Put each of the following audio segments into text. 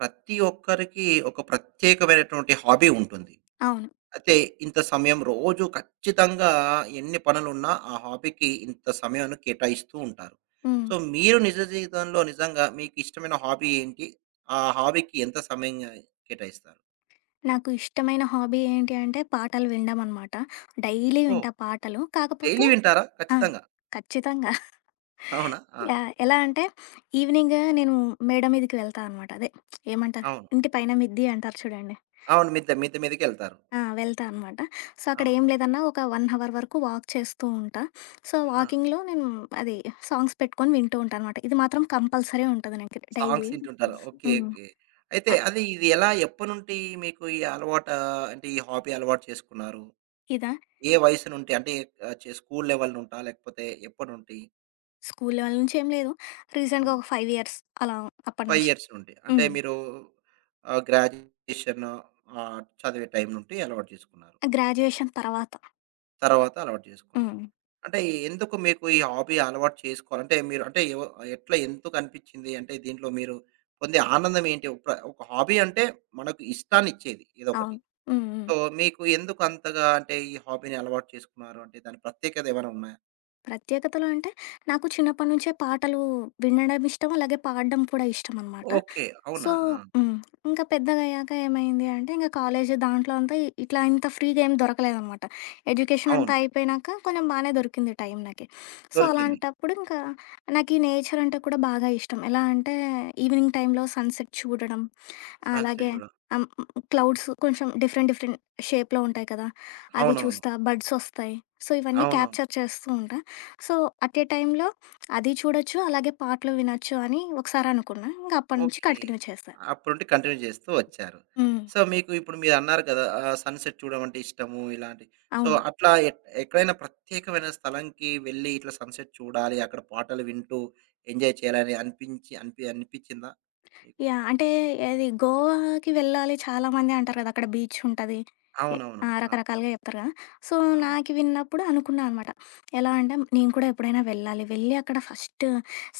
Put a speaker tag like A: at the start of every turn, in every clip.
A: ప్రతి ఒక్కరికి ఒక ప్రత్యేకమైనటువంటి హాబీ ఉంటుంది.
B: అవును.
A: అయితే ఇంత సమయం రోజు ఖచ్చితంగా ఎన్ని పనులున్నా ఆ హాబీకి ఇంత సమయాన్ని కేటాయిస్తూ ఉంటారు.
B: హ్మ్.
A: సో, మీరు నిజ జీవితంలో నిజంగా మీకు ఇష్టమైన హాబీ ఏంటి? ఆ హాబీకి ఎంత సమయం కేటాయిస్తారు?
B: నాకు ఇష్టమైన హాబీ ఏంటి అంటే పాటలు వినడం అనమాట. డైలీ
A: ఓహ్!
B: వింటా పాటలు. కాకపోతే
A: డైలీ వింటారా?
B: ఆ!
A: ఖచ్చితంగా.
B: ఖచ్చితంగా.
A: అవునా? ఆ!
B: ఎలా అంటే ఈవినింగ్ నేను మేడ మీదకి వెళ్తా అనమాట. అదే ఏమంటారు,
A: అవును.
B: ఇంటి పైన మిద్ది అంటారు చూడండి.
A: అవును. మిద్ద, మిద్ద మీదకెళ్తారు.
B: ఆ! వెళ్తా అనమాట. సో, అక్కడ
A: అవును.
B: ఏం లేదన్నా ఒక 1 అవర్ వరకు వాక్ చేస్తూ ఉంటా. సో,
A: ఆహా!
B: వాకింగ్‌లో నేను అది సాంగ్స్ పెట్టుకొని వింటూ ఉంటాననమాట. ఇది మాత్రం కంపల్సరీ ఉంటది నాకు
A: సాంగ్స్
B: డైలీ.
A: వింటుంటారు. ఓకే.
B: హ్మ్.
A: ఓకే. అయితే
B: ఆహ్,
A: అది ఇది ఎలా ఎప్పటి నుండి మీకు ఈ అలవాట అంటే ఈ హాబీ అలవాటు చేసుకున్నారు?
B: ఇదా,
A: ఏ వయసు నుండి? అంటే చే స్కూల్ లెవెల్ నుంటా? లేకపోతే ఎప్పటి నుండి?
B: స్కూల్ లెవెల్ నుంచి ఏం లేదు. రీసెంట్‌గా
A: హ్మ్.
B: ఒక 5 ఇయర్స్ అలా అప్పటి
A: 5
B: నుంచి.
A: ఇయర్స్ నుండి. అంటే
B: హ్మ్.
A: మీరు గ్రాడ్యుయేషన్ చదివే టైం నుండి అలవాటు చేసుకున్నారు.
B: గ్రాడ్యుయేషన్ తర్వాత.
A: తర్వాత అలవాటు చేసుకున్నారు.
B: హ్మ్.
A: అంటే ఎందుకు మీకు ఈ హాబీ అలవాటు చేసుకోవాలంటే మీరు అంటే ఎవ ఎట్లా ఎందుకు అనిపించింది? అంటే దీంట్లో మీరు పొందే ఆనందం ఏంటి? ఒక ఒక హాబీ అంటే మనకు ఇష్టాన్ని ఇచ్చేది ఏదోకటి.
B: అవును. హ్మ్. హ్మ్.
A: సో, మీకు ఎందుకు అంతగా అంటే ఈ హాబీని అలవాటు చేసుకున్నారు? అంటే దాని ప్రత్యేకత ఏమైనా ఉన్నాయా?
B: ప్రత్యేకతలు అంటే నాకు చిన్నప్పటి నుంచే పాటలు వినడం ఇష్టం. అలాగే పాడడం కూడా ఇష్టమనమాట.
A: ఓకే. అవునా!
B: సో,
A: ఆ!
B: హ్మ్. ఇంకా పెద్దగయ్యాక ఏమైంది అంటే, ఇంక కాలేజు దాంట్లో అంతా ఇట్లా ఇంత ఫ్రీగా ఏం దొరకలేదనమాట. ఎడ్యుకేషన్
A: అవును.
B: అంతా అయిపోయినాక కొంచెం బానే దొరికింది టైం నాకి. సో,
A: దొరికింది.
B: అలాంటప్పుడు ఇంకా నాకీ నేచర్ అంటే కూడా బాగా ఇష్టం. ఎలా అంటే, ఈవినింగ్ టైంలో సన్‌సెట్ చూడడం, అలాగే
A: సంశయజుడ.
B: క్లౌడ్స్ కొంచెం డిఫరెంట్, డిఫరెంట్ షేప్‌లో ఉంటాయి కదా! అవి
A: అవునవును.
B: చూస్తా, బర్డ్సొస్తాయి. సో, ఇవన్నీ
A: అవునవును.
B: క్యాప్చర్ చేస్తూ ఉంటా. సో, అట్ ఎ టైంలో అది చూడొచ్చు. అలాగే పాటలు వినొచ్చు అని ఒకసారనుకున్నా. ఇంక అప్పటి నుంచి
A: ఓకే.
B: కంటిన్యూ చేశా.
A: అప్పటి నుండి కంటిన్యూ చేస్తూ వచ్చారు.
B: హ్మ్.
A: సో, మీకు ఇప్పుడు మీరన్నారు కదా! సన్‌సెట్ చూడడం అంటే ఇష్టము ఇలాంటి. సో,
B: అవును.
A: అట్లా ఎ ఎక్కడైనా ప్రత్యేకమైన స్థలంకి వెళ్లి ఇట్లా సన్‌సెట్ చూడాలి, అక్కడ పాటలు వింటూ ఎంజాయ్ చేయాలని అనిపించిందా మీకు?
B: అంటే ఏది గోవాకి వెళ్ళాలి చాలామంది అంటారు కదా! అక్కడ బీచ్ ఉంటది. ఎ
A: అవునవును.
B: ఆ!
A: ఆ!
B: రకరకాలుగా చెప్తారు కదా! సో,
A: అవును.
B: నాకు విన్నప్పుడు అనుకున్నా అనమాట. ఎలా అంటే నేను కూడా ఎప్పుడైనా వెళ్ళాలి. వెళ్ళి అక్కడ ఫస్ట్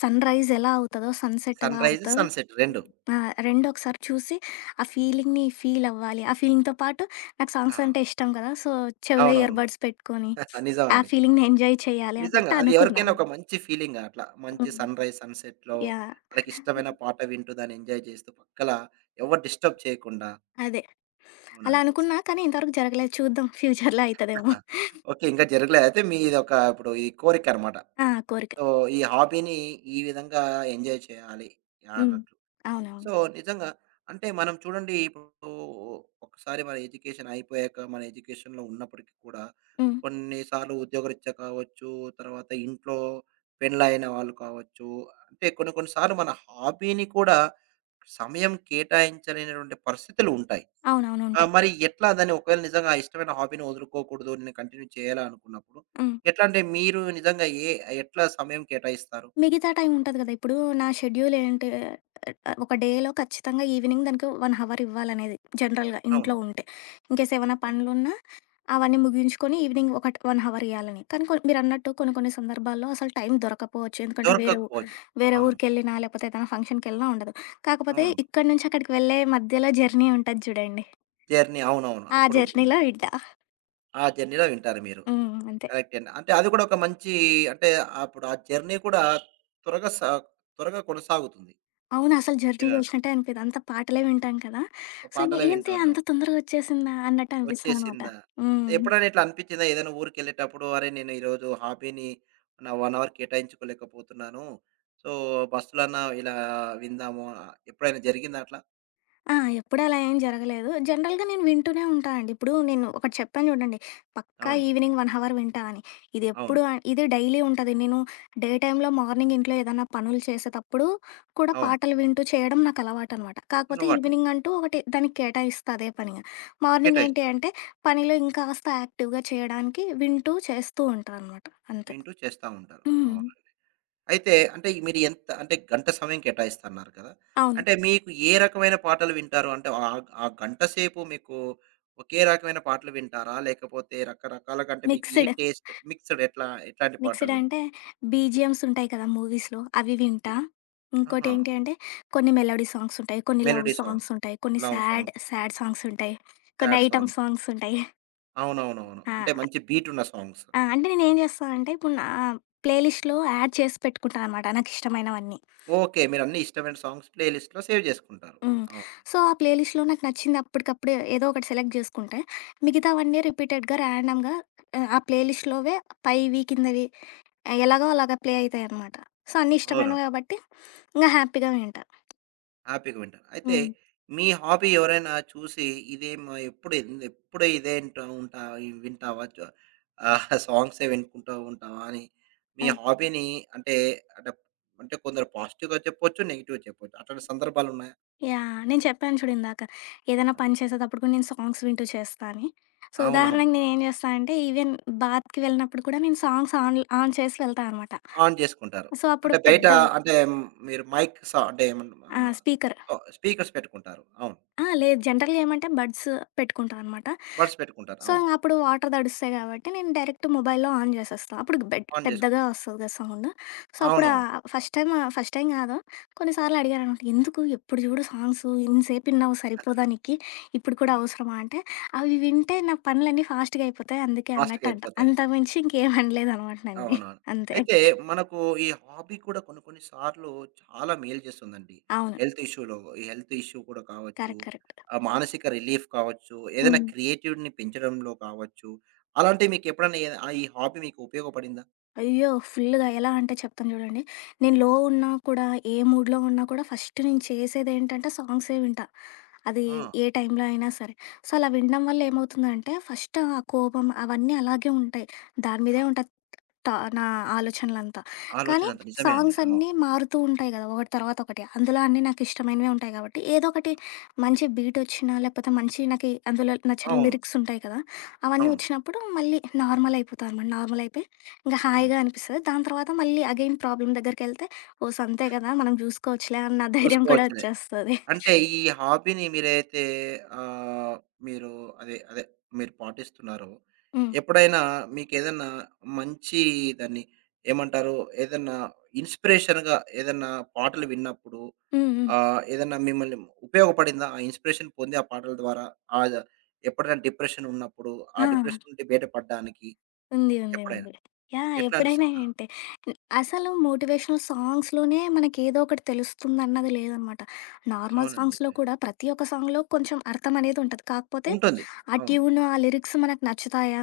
B: సన్‌రైజ్ ఎలా అవుతదో, సన్‌సెట్ ఎలా
A: సన్‌రైజ్,
B: అవుతదో
A: సన్‌సెట్ 2.
B: ఆ! 2 ఒకసారి చూసి ఆ ఫీలింగ్‌ని ఫీల్ అవ్వాలి. ఆ ఫీలింగ్‌తో పాటు నాకు సాంగ్స్
A: ఆ!
B: అంటే ఇష్టం కదా! సో, చెవిలో ఇయర్
A: అవునవును.
B: బడ్స్ పెట్టుకొని ఆ
A: నిజమండి.
B: ఫీలింగ్‌ని ఎంజాయ్ చేయాలి
A: నిజంగా.
B: అన్నట్టు
A: అది
B: అనుకున్నా.
A: ఎవరికైనా ఒక మంచి ఫీలింగ్ అట్లా. మంచి
B: హ్మ్.
A: Sunrise, సన్‌సెట్‌లో
B: yeah!
A: మనకిష్టమైన పాట వింటూ దాన్ని ఎంజాయ్ చేస్తూ పక్కల ఎవరు డిస్టర్బ్ చేయకుండా.
B: అదే. అలా
A: అవునండి.
B: అనుకున్నా, కానీ ఇంతవరకు జరగలేదు. చూద్దాం ఫ్యూచర్‌లో అయితదేమో.
A: ఓకే. ఇంకా జరగలేదు. అయితే మీదొక ఇప్పుడు ఈ కోరికనమాట.
B: ఆ! కోరిక.
A: సో, ఈ హాబీని ఈ విధంగా ఎంజాయ్ చేయాలి
B: హ్మ్.
A: అన్నట్లు. సో,
B: అవునవును.
A: నిజంగా అంటే మనం చూడండి ఇప్పుడు ఒకసారి మన ఎడ్యుకేషన్ అయిపోయాక మన ఎడ్యుకేషన్‌లో ఉన్నప్పటికి కూడా
B: హ్మ్.
A: కొన్నిసార్లు ఉద్యోగరీత్యా కావచ్చు, తర్వాత ఇంట్లో పెండ్లయిన వాళ్ళు కావచ్చు, అంటే కొన్ని కొన్ని సార్లు మన హాబీని కూడా సమయం కేటాయించలేనటువంటి పరిస్థితులు ఉంటాయి.
B: అవునవును. ఉంటాయి.
A: మరి ఎట్లా దాన్ని ఒకవేళ నిజంగా ఆ ఇష్టమైన హాబీని వదులుకోకూడదు, నేను కంటిన్యూ చేయాలా అనుకున్నప్పుడు
B: హ్మ్.
A: ఎట్లా అంటే మీరు నిజంగా ఏ ఎట్లా సమయం కేటాయిస్తారు?
B: మిగతా టైం ఉంటది గదా! ఇప్పుడు నా షెడ్యూల్ ఏంటి, ఒక డేలో ఖచ్చితంగా ఈవినింగ్ దానికి 1 హవర్ ఇవ్వాలనేది జనరల్‌గా
A: అవును.
B: ఇంట్లో ఉంటే. ఇన్‌కేస్ ఏవన్నా
A: అవును.
B: పనులున్నా అవన్నీ ముగించుకొని ఈవినింగ్ ఒక 1 హవర్ ఇయ్యాలని. కానీ మీరన్నట్టు కొన్ని కొన్ని సందర్భాల్లో అసలు టైం దొరకపోవచ్చు. ఎందుకంటే
A: దొరకకపోవచ్చు.
B: వేరే
A: అవును.
B: ఊరికెళ్ళినా, లేకపోతే ఏదైనా ఫంక్షన్‌కెళ్ళినా ఉండదు. కాకపోతే
A: అవును.
B: ఇక్కడి నుంచి అక్కడికి వెళ్ళే మధ్యలో జర్నీ ఉంటది జూడండి.
A: జర్నీ. అవునవును.
B: ఆ
A: అప్పుడుంటుంది.
B: జర్నీలో వింటా.
A: ఆ జర్నీలో వింటారు మీరు.
B: హ్మ్. అంతే.
A: కరెక్టే అండి. అంటే అది కూడా ఒక మంచి అంటే అప్పుడు ఆ జర్నీ కూడా త్వరగా సా త్వరగా కొనసాగుతుంది.
B: అవును. అసలు జర్నీ
A: వినడం.
B: జూసినట్టే అనిపియదు. అంతా పాటలే వింటాం కదా! సో, ఇంగ
A: పాటలే వింటూ
B: ఏంటి
A: ఉంటాం.
B: అంత తొందరగా ఒచ్చేసిందా అన్నట్టు అనిపిస్తదనమాట.
A: వచ్చేసిందా?
B: హ్మ్.
A: ఎప్పుడైనా ఇట్లా అనిపించిందా? ఏదైనా ఊరికెళ్ళేటప్పుడు అరే! నేను ఈరోజు హాబీని నా 1 అవర్ కేటాయించుకోలేకపోతున్నాను. సో, బస్సులన్నా ఇలా విందాము. ఎప్పుడైనా జరిగిందా అట్లా?
B: ఆ! ఎప్పుడూ అలా ఏం జరగలేదు. జనరల్‌గా నేను వింటూనే ఉంటా అండి. ఇప్పుడు నేను ఒకటి చెప్పాను చూడండి, పక్కా
A: అవును.
B: ఈవినింగ్ 1 అవర్ వింటా అని. ఇది
A: అవును.
B: ఎప్పుడు అన్ ఇది డైలీ ఉంటది. నేను డే టైమ్‌లో మార్నింగ్ ఇంట్లో ఏదన్నా పనులు చేసేతప్పుడు కూడా
A: అవును.
B: పాటలు వింటూ చేయడం నాకు అలవాటనమాట. కాకపోతే
A: అలవాటు.
B: ఈవినింగ్ అంటూ ఒకటి దానికి కేటాయిస్తా అదే పనిగా. మార్నింగ్ ఏంటి
A: కేటాయిస్తారు.
B: అంటే పనిలో ఇంకాస్త యాక్టివ్‌గా చేయడానికి వింటూ చేస్తూ ఉంటా అనమాట. అంతే.
A: వింటూ చేస్తా ఉంటారు.
B: హ్మ్.
A: అవును. అయితే అంటే ఈ మీరు ఎంత అంటే గంట సమయం కేటాయిస్తన్నారు కదా!
B: అవును.
A: అంటే మీకు ఏ రకమైన పాటలు వింటారు? అంటే ఆ గంట సేపు మీకు ఒకే రకమైన పాటలు వింటారా? లేకపోతే రకరకాలుగా అంటే మీకు ఏ
B: మిక్స్‌డ్.
A: టేస్ట్ మిక్స్‌డ్ ఎట్లా ఎట్లాంటి
B: మిక్స్‌డ్
A: పాటలు?
B: అంటే బీజీఎమ్స్ ఉంటాయి కదా! మూవీస్‌లో అవి
A: టి
B: వింటా.
A: ఆహా!
B: ఇంకోటేంటి అంటే
A: ఓకే.
B: కొన్ని మెలోడీ సాంగ్స్ ఉంటాయి. కొన్ని లవ్
A: మెలోడీ
B: సాంగ్స్
A: సాంగ్స్,
B: ఉంటాయి. కొన్ని
A: love
B: sad,
A: songs,
B: sad songs ఉంటాయి. కొన్ని
A: సాడ్
B: ఐటెమ్ ఆహా!
A: సాంగ్స్.
B: సాంగ్స్ ఉంటాయి.
A: అవునవునవును. అంటే
B: ఆ!
A: మంచి బీట్ ఉన్న సాంగ్స్.
B: ఆ! అంటే నేనేం చేస్తా అంటే ఇప్పుడు నా ప్లేలిస్ట్‌లో యాడ్ చేసి పెట్టుకుంటా అనమాట నాకిష్టమైనవన్నీ.
A: ఓకే. మీరన్నీ ఇష్టమైన సాంగ్స్ ప్లే లిస్ట్‌లో సేవ్ జేసుకుంటారు.
B: హ్మ్.
A: అవును.
B: సో, ఆ ప్లేలిస్ట్‌లో నాకు నచ్చింది అప్పటికప్పుడే ఏదో ఒకటి సెలెక్ట్ చేసుకుంటే, మిగతావన్నీ రిపీటెడ్‌గా ర్యాండమ్‌గా ఆ ప్లేలిస్ట్‌లోవే పైవి, కిందవి ఎలాగో అలాగా ప్లే అయితాయనమాట. సో, అన్నీ
A: అవును.
B: ఇష్టమైనవి కాబట్టి ఇంగ హ్యాపీగా వింటా.
A: హ్యాపీగా వింటారు. అయితే
B: హ్మ్.
A: మీ హాబీ ఎవరైనా చూసి ఇదేమో ఎప్పుడు ఎంద్ ఎప్పుడు ఇదే ఇంటా ఉంటావా వింటావా? చ సాంగ్సే వినుకుంటూ ఉంటావా? అని మీ
B: ఆ!
A: హాబీని అంటే అంటే అంటే కొందరు పాజిటివ్‌గా చెప్పొచ్చు, నెగెటివ్‌గా చెప్పొచ్చు. అట్లాంటి సందర్భాలున్నాయా?
B: యాహ్! నేను చెప్పాను చూడు ఇందాక. ఏదైనా
A: అవును.
B: పని చేసేటప్పుడు కూడా నేను సాంగ్స్ వింటూ చేస్తా అని. సో,
A: అవునవును.
B: ఉదాహరణకి నేనేం చేస్తా అంటే, ఈవెన్ బాత్‌కి వెళ్ళినప్పుడు కూడా నేను సాంగ్స్ ఆన్ ఆన్ చేసి వెళ్తా అనమాట.
A: ఆన్ చేసుకుంటారు.
B: సో, అప్పుడు
A: అంటే బయట
B: పెద్ద
A: అంటే మ్, మీరు మైక్ స అంటే ఏమన్
B: ఆ!
A: ఆహ్,
B: స్పీకర్.
A: ఓ స్పీకర్స్ పెట్టుకుంటారు. అవును.
B: ఆ! లేదు. జనరల్‌గా ఏమంటే బడ్స్ పెట్టుకుంటాననమాట.
A: బడ్స్ పెట్టుకుంటారు.
B: సో,
A: అవును.
B: ఇంక అప్పుడు వాటర్ తడుస్తాయి కాబట్టి నేను డైరెక్ట్ మొబైల్‌లో ఆన్ చేసేస్తా. అప్పుడు బెడ్
A: ఆన్
B: పెద్దగా
A: చేసుకున్నారు.
B: వస్తది కదా సౌండ్. సో, అప్పుడు
A: అవునవును.
B: ఫస్ట్ టైమ్ ఫస్ట్ టైమ్ కాదు కొన్నిసార్లు అడిగారనమాట. "ఎందుకు ఎప్పుడు చూడు సాంగ్స్ ఇంతసేపు విన్నావు, సరిపోదా నీకి? ఇప్పుడు కూడా
A: అవును.
B: అవసరమా?" అంటే, "అవి వింటే నా పనులన్నీ ఫాస్ట్‌గా అయిపోతాయి అందుకే"
A: ఫాస్ట్‌గా
B: అన్నట్టు అంట.
A: అయిపోతాయి.
B: అంతకు మించి ఇంకేం అనలేదనమాట నన్ని.
A: అవునవును.
B: అంతే.
A: అయితే మనకు ఈ హాబీ కూడా కొన్ని కొన్ని సార్లు చాలా మేలు చేస్తుందండి.
B: అవును.
A: హెల్త్ ఇష్యూలో ఈ హెల్త్ ఇష్యూ కూడా కావచ్చు,
B: కరెక్ట్. కరెక్ట్.
A: మానసిక రిలీఫ్ కావచ్చు, ఏదైనా
B: హ్మ్.
A: క్రియేటివిటీని పెంచడంలో కావచ్చు. అలాంటివి మీకు ఎప్పుడైనా ఏద ఈ హాబీ మీకు ఉపయోగపడిందా?
B: అయ్యో! ఫుల్‌గా. ఎలా అంటే చెప్తాను చూడండి. నేను లో
A: హ్మ్.
B: ఉన్నా కూడా, ఏ మూడ్‌లో ఉన్నా కూడా ఫస్ట్ నేను చేసేదేంటంటే సాంగ్సే వింటా. అది
A: ఆ!
B: ఏ టైంలో అయినా సరే. సో, అలా వినడం వల్ల ఏమవుతుందంటే ఫస్ట్ ఆ కోపం అవన్నీ అలాగే ఉంటాయి. దాని
A: ఆ!
B: మీదే ఉంటది. నా ఆలోచనలంతా. కానీ
A: ఆలోచనంత నిజమే అండి.
B: సాంగ్స్
A: అవును.
B: అన్నీ మారుతూ ఉంటాయి గదా! ఒకటి తర్వాత ఒకటి. అందులో అన్నీ నాకిష్టమైనవే ఉంటాయి గాబట్టి, ఏదో ఒకటి మంచి బీటొచ్చినా, లేకపోతే మంచి నాకి అందులో నచ్చిన
A: అవును.
B: లిరిక్స్ ఉంటాయి కదా! అవన్నీ
A: అవును.
B: వచ్చినప్పుడు మళ్ళీ నార్మల్ అయిపోతా అనమాట. నార్మల్ అయిపోయి ఇంక
A: హ్మ్.
B: హాయిగా అనిపిస్తది. దాని తర్వాత మళ్ళీ అగైన్ ప్రాబ్లమ్ దగ్గరికెళ్తే, ఓస్ అంతే గదా! మనం జూసుకోవచ్చులే అన్న ధైర్యం కూడా
A: చూసుకోవచ్చులే.
B: వచ్చేస్తది.
A: అంటే ఈ హాబీని మీరైతే ఆహ్, మీరు అదే మీరు పాటిస్తున్నారో,
B: హ్మ్.
A: ఎప్పుడైనా మీకేదన్నా మంచి దాన్ని ఏమంటారు? ఏదన్నా ఇన్‌స్పిరేషన్‌గా ఏదన్నా పాటలు విన్నప్పుడు
B: హ్మ్. హ్మ్.
A: ఏదన్నా మిమ్మల్ని ఉపయోగపడిందా? ఆ ఇన్‌స్పిరేషన్ పొంది ఆ పాటల ద్వారా ఆహ్, ఎప్పుడైనా డిప్రెషన్ ఉన్నప్పుడు, ఆ
B: ఆ!
A: డిప్రెషన్ నుండి బయటపడడానికి
B: ఉంది. ఉంది.
A: ఎప్పుడైనా
B: ఉంది. యాహ్!
A: ఎట్లాంటి స
B: ఎప్పుడైనా ఏంటే అసలు మోటివేషనల్ సాంగ్స్‌లోనే మనకేదో ఒకటి తెలుస్తుందన్నది లేదనమాట. నార్మల్
A: అవునండి.
B: సాంగ్స్‌లో
A: నిజమే.
B: కూడా ప్రతి ఒక్క సాంగ్‌లో కొంచెం అర్థం అనేది ఉంటది. కాకపోతే
A: ఉంటుంది.
B: ఆ
A: అవును.
B: ట్యూను, ఆ లిరిక్స్ మనకు నచ్చుతాయా?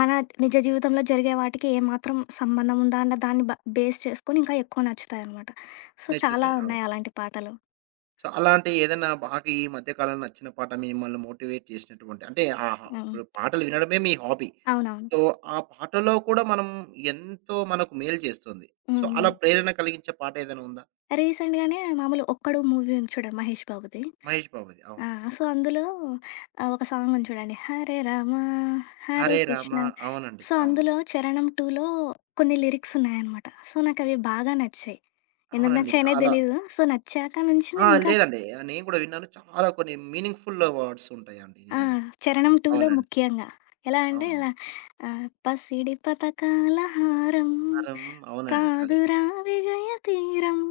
B: మన నిజ జీవితంలో జరిగే వాటికి ఏమాత్రం సంబంధం ఉందా? అన్న దాన్ని బేస్ చేసుకొని ఇంకా ఎక్కువ నచ్చుతాయనమాట. సో, చాలా
A: నచ్చుతాయి. అవును.
B: ఉన్నాయి అలాంటి పాటలు.
A: సో అలాంటి ఏదైనా బాగా ఈ మధ్య కాలంలో నచ్చిన పాట మిమ్మల్ని మోటివేట్ చేసినటువంటి అంటే ఆహా!
B: హ్మ్.
A: ఇప్పుడు పాటలు వినడమే మీ హాబీ.
B: అవునవును.
A: సో, ఆ పాటలో కూడా మనం ఎంతో మనకు మేలు చేస్తుంది. సో,
B: హ్మ్. హ్మ్.
A: అలా ప్రేరణ కలిగించే పాట ఏదైనా ఉందా?
B: రీసెంట్‌గానే మామూలు 'ఒక్కడు' మూవీ ఉంది చూడండి మహేష్ బాబుది.
A: మహేష్ బాబుది.
B: ఆ!
A: అవును.
B: సో, అందులో ఒక సాంగుంది చూడండి. 'హరే రామ హరే
A: 'హరే రామ'
B: కృష్ణ'.
A: అవునండి.
B: సో,
A: అవును.
B: అందులో 'చరణం 2లో' కొన్ని లిరిక్సున్నాయనమాట. సో, నాకవి బాగా నచ్చాయి. ఎందుకు
A: అవునండి.
B: నచ్చాయనే
A: చాలా
B: తెలీదు. సో, నచ్చాక నుంచి
A: ఆ!
B: నేనింకా
A: లేదండి. నేను కూడా విన్నాను. చాలా కొన్ని మీనింగ్‌ఫుల్ వర్డ్స్ ఉంటాయండి
B: ఆ!
A: నిజంగా.
B: 'చరణం 2లో'
A: అవునండి.
B: ముఖ్యంగా. ఎలా అంటే
A: అవును.
B: ఇలా పసిడి పతకాల హారం
A: 'రం' అవునండి. అదే.
B: కాదురా, విజయ తీరం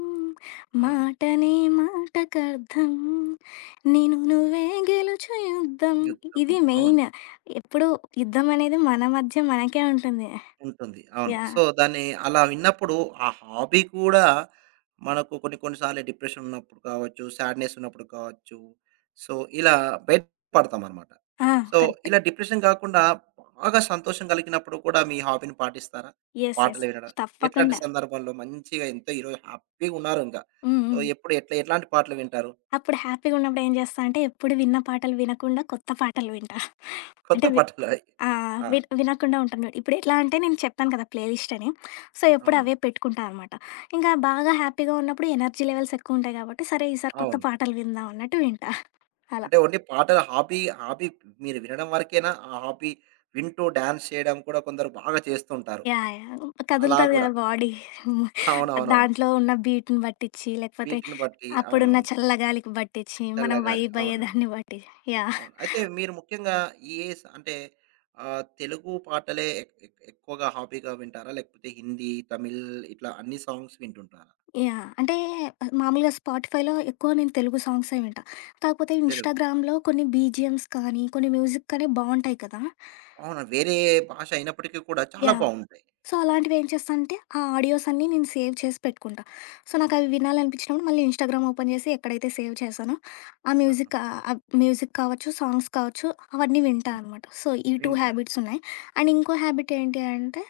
A: అవును.
B: మాటనే మాటకర్థం నేను నువ్వే గెలుచు యుద్ధం.
A: యుద్ధం.
B: ఇది
A: అవును.
B: మెయిన్. ఎప్పుడు యుద్ధం అనేది మన మధ్య మనకే ఉంటుంది.
A: ఉంటుంది. అవును.
B: యా
A: సో, దాన్ని అలా విన్నప్పుడు ఆ హాబీ కూడా మనకు కొన్ని కొన్ని సార్లు డిప్రెషన్ ఉన్నప్పుడు కావచ్చు, సాడ్‌నెస్ ఉన్నప్పుడు కావచ్చు, సో, ఇలా బయట పడతామనమాట. So,
B: correct.
A: ఇలా డిప్రెషన్ కాకుండా బాగా సంతోషం కలిగినప్పుడు కూడా మీ హాబీని పాటిస్తారా?
B: ఎస్ ఎస్
A: పాటలు వినడం. ఎట్లాంటి
B: తప్పకుండా.
A: సందర్భాల్లో మంచిగా ఎంతో ఈరోజు హ్యాపీగా ఉన్నారు ఇంకా.
B: Um,
A: so,
B: um.
A: ఎప్పుడు ఎట్లా ఎట్లాంటి పాటలు వింటారు?
B: అప్పుడు హ్యాపీగా ఉన్నప్పుడు ఏం చేస్తా అంటే ఎప్పుడు విన్న పాటలు వినకుండా కొత్త పాటలు వింటా.
A: కొత్త
B: అంటే
A: పాటలా?
B: ఆ!
A: ఆ!
B: వినకుండా ఉంటున్నాడు. ఇప్పుడెట్లా అంటే నేను చెప్పాను కదా! ప్లే లిస్ట్ అని. సో, ఎప్పుడు
A: అవును.
B: అవే పెట్టుకుంటా అనమాట. ఇంకా బాగా హ్యాపీగా ఉన్నప్పుడు ఎనర్జీ లెవెల్స్ ఎక్కువుంటాయి కాబట్టి, సరే ఈసారి కొత్త
A: అవును.
B: పాటలు విందాం అన్నట్టు వింటా. అలా.
A: అంటే ఓన్లీ పాటలు హాబీ హాబీ మీరు వినడం వరకేనా? ఆ హాబీ వింటూ డాన్స్ చేయడం కూడా కొందరు బాగా చేస్తుంటారు.
B: యాహ్! యాహ్!
A: అలా
B: కదులుతది
A: గూడా.
B: కదా బాడీ.
A: అవునవునవును.
B: దాంట్లో ఉన్న బీట్‌ని బట్టిచ్చి, లేకపోతే
A: బీట్‌ని బట్టి.
B: అప్పుడున్న
A: అవునవును.
B: చల్లగాలికి బట్టిచ్చి, మనం
A: చల్లగాలి.
B: వైబ్
A: అవునండి.
B: అయ్యేదాన్ని బట్టి. యాహ్!
A: అవును. అయితే మీరు ముఖ్యంగా ఏ స్ అంటే తెలుగు పాటలే ఎక్ ఎక్ ఎక్కువగా హాబీగా వింటారా? లేకపోతే హిందీ, తమిళ్ ఇట్లా అన్ని సాంగ్స్ వింటుంటారా?
B: యాహ్! అంటే మామూలుగా స్పాటిఫైలో ఎక్కువ నేను తెలుగు సాంగ్సే వింటా. కాకపోతే
A: తెలుగు.
B: ఇన్‌స్టాగ్రామ్‌లో కొన్ని బీజీఎమ్స్ కానీ, కొన్ని మ్యూజిక్ కానీ బావుంటాయి కదా!
A: అవునా? వేరే భాష అయినప్పటికీ కూడా చాలా
B: యాహ్!
A: బావుంటాయి.
B: సో, అలాంటివి ఏం చేస్తా అంటే, ఆ ఆడియోస్ అన్నీ నేను సేవ్ చేసి పెట్టుకుంటా. సో, నాకవి వినాలనిపించినప్పుడు మళ్ళీ ఇన్‌స్టాగ్రామ్ ఓపెన్ చేసి ఎక్కడైతే సేవ్ చేశానో, ఆ
A: ఆహా!
B: మ్యూజిక్, మ్యూజిక్ కావచ్చు, సాంగ్స్ కావచ్చు, అవన్నీ వింటా
A: హ్మ్.
B: అనమాట. సో, ఈ 2
A: వింటారు.
B: హ్యాబిట్స్ ఉన్నాయి. అండ్ ఇంకో హ్యాబిట్ ఏంటి అంటే,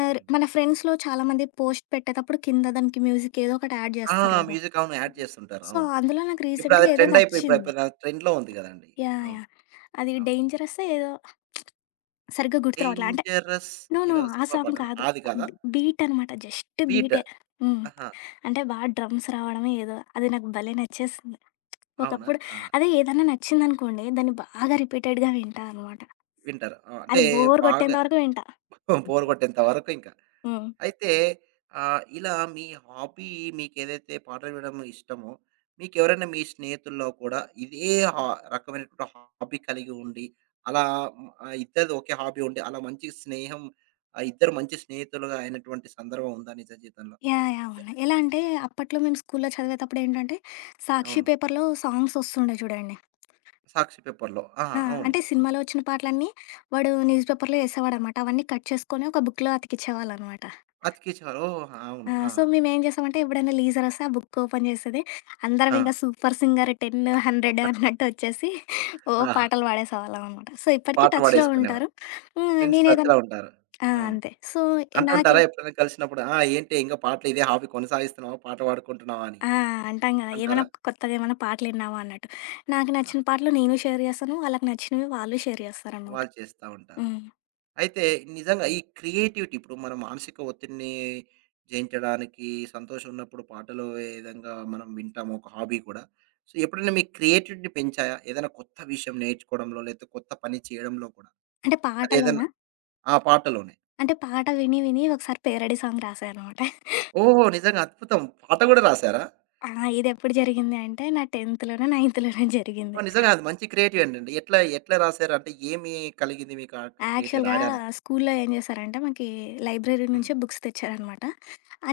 A: హ్మ్.
B: మన ఫ్రెండ్స్‌లో చాలామంది పోస్ట్ పెట్టేటప్పుడు కింద దానికి మ్యూజిక్ ఏదో ఒకటి యాడ్
A: ఆ!
B: చేస్తారు కదా!
A: మ్యూజిక్ అవును యాడ్ చేస్తుంటారు.
B: సో,
A: అవును.
B: అందులో నాకు
A: ఇప్పుడది
B: రీసెంట్‌గా ఏదో
A: ట్రెండ్ అయిపోయి ఇప్పుడు
B: నచ్చింది.
A: ఇప్పుడు ట్రెండ్‌లో ఉంది గదండీ.
B: యాహ్!
A: అవును.
B: యాహ్! అది
A: అవును.
B: డేంజరస్సో ఏదో, సరిగ్గా గుర్తురావట్లే.
A: 'Dangerous'
B: no. నో.
A: ఏదో
B: ఆ
A: సినిమా
B: సాంగ్
A: పాటనా?
B: కాదు.
A: అది కాదా?
B: బీట్ అనమాట. జస్ట్
A: 'బీట్'
B: బీటే. హ్మ్.
A: ఆహా!
B: అంటే డ్రమ్స్ రావడమో ఏదో అది నాకు భలే నచ్చేసింది.
A: అవునా?
B: ఒకప్పుడు
A: ఆ!
B: అదే ఏదన్నా నచ్చిందనుకోండి దాన్ని బాగా రిపీటెడ్‌గా వింటా అనమాట.
A: వింటారు. ఆ! అంటే
B: అది బోర్
A: బాగా
B: కొట్టేంత వరకు వింటా.
A: బోర్ కొట్టేంత వరకు ఇంకా.
B: హ్మ్.
A: అయితే ఇలా మీ హాబీ మీకేదైతే పాటలు వినడం ఇష్టమో, మీకెవరైనా మీ స్నేహితుల్లో కూడా ఇదే హా రకమైనటువంటి హాబీ కలిగి ఉండి, అలా హ్మ్, ఇద్దరిది ఒకే హాబీ ఉండి, అలా మంచి స్నేహం ఇద్దరు మంచి స్నేహితులుగా అయినటువంటి సందర్భం ఉందా నిజ జీవితంలో?
B: యాహ్! యాహ్! ఉన్నాయి. ఎలా అంటే అప్పట్లో మేము స్కూల్లో చదివేతప్పుడు ఏంటంటే సాక్షి
A: అవును.
B: పేపర్‌లో సాంగ్స్ వస్తుండే చూడండి.
A: సాక్షి పేపర్‌లో. ఆహా!
B: ఆ!
A: అవును.
B: అంటే
A: హ్మ్.
B: సినిమాలో వచ్చిన పాటలన్నీ వాడు న్యూస్ పేపర్‌లో ఏసేవాడనమాట. అవన్నీ కట్ చేసుకొని ఒక బుక్‌లో అతికిచ్చేవాళ్ళనమాట.
A: అతికించేవారు. ఓహ్! అవును.
B: ఆ!
A: ఆ!
B: సో, మేమేం చేసామంటే ఎప్పుడైనా లీజరొస్తే ఆ బుక్ ఓపెన్ చేసేది. అందరం
A: ఆ!
B: ఇంక 'సూపర్ సింగర్ 10, 100' అన్నట్టు వచ్చేసి ఓ
A: ఆహా!
B: పాటలు పాడేసేవాళ్ళం అనమాట. సో, ఇప్పటికి
A: పాటలు
B: టచ్‌లో
A: పాడేసుకునేవారు.
B: ఉంటారు. హ్మ్.
A: ఫ్రెండ్స్ టచ్‌లో ఉంటారు.
B: ఆ!
A: అవును.
B: అంతే. సో, నాకే
A: అంటుంటారా ఎప్పుడైనా కలిసినప్పుడు, "ఆ! ఏంటి ఇంకా పాటలు ఇదే హాబీ కొనసాగిస్తున్నావా? పాటలు పాడుకుంటున్నావా?" అని
B: ఆ! అంటాం కదా!
A: అంటారా?
B: ఏమైనా కొత్తగా ఏమైనా పాటలు విన్నామా అన్నట్టు. నాకు
A: ఆ!
B: నచ్చిన పాటలు నేను షేర్ చేస్తాను. వాళ్ళకి నచ్చినవి వాళ్ళు షేర్ చేస్తారనమాట.
A: వాళ్ళు చేస్తా ఉంటారు.
B: హ్మ్.
A: అయితే నిజంగా ఈ క్రియేటివిటీ ఇప్పుడు మన మానసిక ఒత్తిడిని జయించడానికి సంతోషం ఉన్నప్పుడు పాటలు ఏ విధంగా మనం వింటామో ఒక హాబీ కూడా. సో, ఎప్పుడైనా మీ క్రియేటివిటీని పెంచాయా? ఏదైనా కొత్త విషయం నేర్చుకోవడంలో, లేకపోతే కొత్త పని చేయడంలో కూడా?
B: అంటే పాటలోనా?
A: అదేదన్నా ఆ పాటలోనే.
B: అంటే పాట విని విని ఒకసారి పేరడీ సాంగ్ రాశాననమాట.
A: ఓహో! నిజంగా అద్భుతం. పాట గూడా రాసారా?
B: ఆ! ఇదెప్పుడు జరిగింది అంటే నా 10థ్‌లోనో, 9థ్‌లోనో జరిగింది.
A: ఓహ్! నిజంగా అది మంచి క్రియేటివేనండి. ఎట్లా ఎట్లా రాసారు? అంటే ఏమి కలిగింది మీకు ఆ క్రియేటివ్
B: యాక్చువల్‌గా
A: రాయడానికి?
B: స్కూల్లో ఏం చేశారంటే, మాకీ లైబ్రరీ
A: హ్మ్.
B: నుంచే బుక్స్ తెచ్చారనమాట.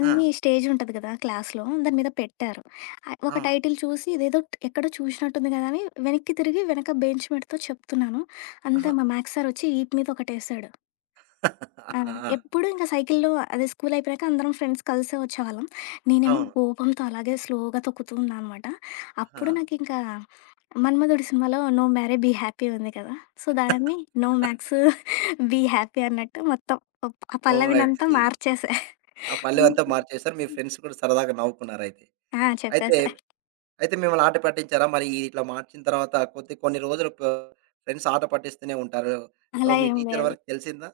A: ఆ!
B: ఆ! స్టేజ్ ఉంటది కదా క్లాస్‌లో, దాని మీద పెట్టారు. ఒక
A: అవును.
B: టైటిల్ చూసి ఇదేదో ఎక్కడో చూసినట్టుంది కదా అని వెనక్కి తిరిగి వెనక బెంచ్ మేట్‌తో చెప్తున్నాను.
A: ఆహా!
B: అంతే మా మ్యాథ్స్ సారొచ్చి వీపు మీద ఒకటేశాడు. ఆ!
A: ఆ!
B: ఎప్పుడు ఇంక సైకిల్‌లో అదే స్కూల్ అయిపోయాక అందరం ఫ్రెండ్స్ కలిసే వచ్చేవాళ్ళం. నేనేమో
A: అవును.
B: కోపంతో అలాగే స్లోగా తొక్కుతూ ఉన్నా అనమాట.
A: ఆ!
B: అప్పుడు నాకింకా 'మన్మధుడు' సినిమాలో 'నో మ్యారే బీ హ్యాపీ' ఉంది కదా! సో, దాన్ని 'నో మ్యాక్స్ బీ హ్యాపీ' అన్నట్టు మొత్తం ఆ
A: ఓహ్! I
B: పల్లవినంతా
A: see.
B: మార్చేశా.
A: ఆ పల్లెం అంతా మార్చేసారు. మీ ఫ్రెండ్స్ కూడా సరదాగా నవ్వుకున్నారయితే.
B: ఆ!
A: అయితే
B: చెప్పేసా.
A: అయితే అయితే మిమ్మల్ని ఆట పట్టించారా? మరి ఈ ఇట్లా మార్చిన తర్వాత కొద్ది కొన్ని రోజులు ప ఫ్రెండ్స్ ఆట పట్టిస్తూనే ఉంటారు. సో,
B: అలా
A: మీ
B: ఏం
A: టీచర్
B: లేదు.
A: వరకు తెలిసిందా?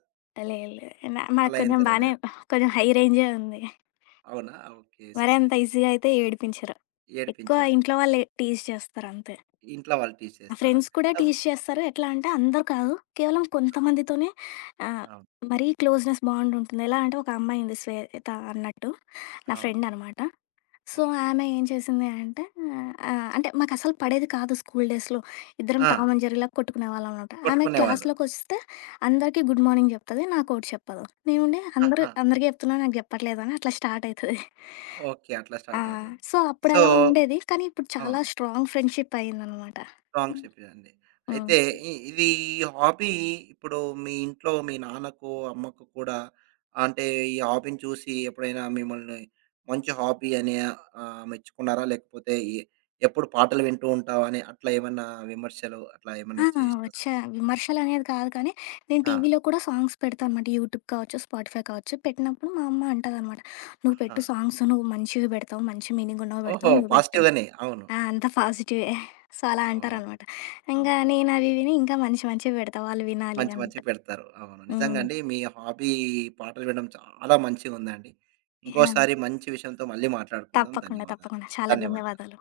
B: లేదు లేదు. నాకు
A: అలా ఏం
B: కొంచెం బానే
A: తెలవలేదా?
B: కొంచెం హై రేంజే ఉంది.
A: అవునా? ఓకే. సే
B: మరీ అంత ఈజీగా అయితే ఏడిపించరు. ఎక్కువ
A: ఏడిపించారు.
B: ఇంట్లో వాళ్ళే టీజ్ చేస్తారంతే.
A: ఇంట్లో వాళ్ళు టీచ్ చేస్తారా?
B: ఫ్రెండ్స్ కూడా
A: సో
B: టీజ్ చేస్తారు. ఎట్లా అంటే అందరూ కాదు. కేవలం కొంతమందితోనే ఆహ్,
A: అవును.
B: మరీ క్లోజ్‌నెస్ బాండ్ ఉంటుంది. ఎలా అంటే ఒక అమ్మాయి ఉంది శ్వేత అన్నట్టు. నా
A: అవును.
B: ఫ్రెండ్ అనమాట. So,
A: okay.
B: ఆమె ఏం చేసింది అంటే అంటే మాకసలు పడేది కాదు స్కూల్ డేస్‌లో. ఇద్దరం
A: ఆ!
B: టామ్ అండ్ జెర్రీలా కొట్టుకునేవాళ్ళం అనమాట. ఆమె అవును.
A: కొట్టుకునేవాళ్ళు.
B: క్లాస్‌లోకొస్తే అందరికీ గుడ్ మార్నింగ్ చెప్తది. నాకోటి చెప్పదు. నేనుండి అందరూ
A: ఆహా!
B: అందరికీ చెప్తున్నా నాకు చెప్పట్లేదు అని అట్లా స్టార్ట్ అయితది.
A: ఓకే. అట్లా
B: ఆ!
A: స్టార్ట్ అవుతుంది.
B: సో,
A: సో
B: అప్పుడలా ఉండేది. కానీ ఇప్పుడు
A: అవును.
B: చాలా స్ట్రాంగ్ ఫ్రెండ్‌షిప్ అయిందనమాట.
A: సాంగ్స్
B: హ్మ్.
A: చెప్పేదండి.
B: హ్మ్.
A: అయితే ఇ ఇది హాబీ ఇప్పుడు మీ ఇంట్లో మీ నాన్నకు, అమ్మకు కూడా అంటే ఈ హాబీని చూసి ఎప్పుడైనా మిమ్మల్ని మంచి హాబీ అని మెచ్చుకున్నారా? లేకపోతే ఎ ఎప్పుడు పాటలు వింటూ ఉంటావు అని అట్లా ఏమన్నా విమర్శలు అట్లా ఏమన్నా
B: ఆ!
A: చేసినా?
B: వచ్చా విమర్శలనేది కాదు కానీ, నేను
A: ఆ!
B: టీవీలో కూడా సాంగ్స్ పెడతా అనమాట. యూట్యూబ్ కావచ్చు, స్పాటిఫై కావచ్చు. పెట్టినప్పుడు మా అమ్మ అంటదనమాట, "నువ్వు
A: ఆహా!
B: పెట్టు సాంగ్స్. నువ్వు మంచివి పెడతావు. మంచి మీనింగున్నవి
A: ఓహో!
B: పెడతావు. నువ్వు పెట్టు."
A: పాజిటివ్ గానే. అవును.
B: ఆ! అంతా పాజిటివే. సో, అలా
A: అవును.
B: అంటారనమాట. ఇంగా
A: అవును.
B: నేను అవి విని ఇంకా మంచి మంచివి పెడతా. వాళ్ళు వినాలి
A: మంచి
B: అన్నట్టు.
A: మంచివి పెడతారు. అవును. నిజంగా
B: హ్మ్.
A: అండి. మీ హాబీ పాటలు వినడం చాలా మంచిగుందండి.
B: యాహ్!
A: ఇంకోసారి మంచి విషయంతో మళ్ళీ మాట్లాడుకుందాం.
B: తప్పకుండా.
A: ధన్యవాదాలు.
B: తప్పకుండా. చాలా
A: ధన్యవాదాలు.
B: ధన్యవాదాలు.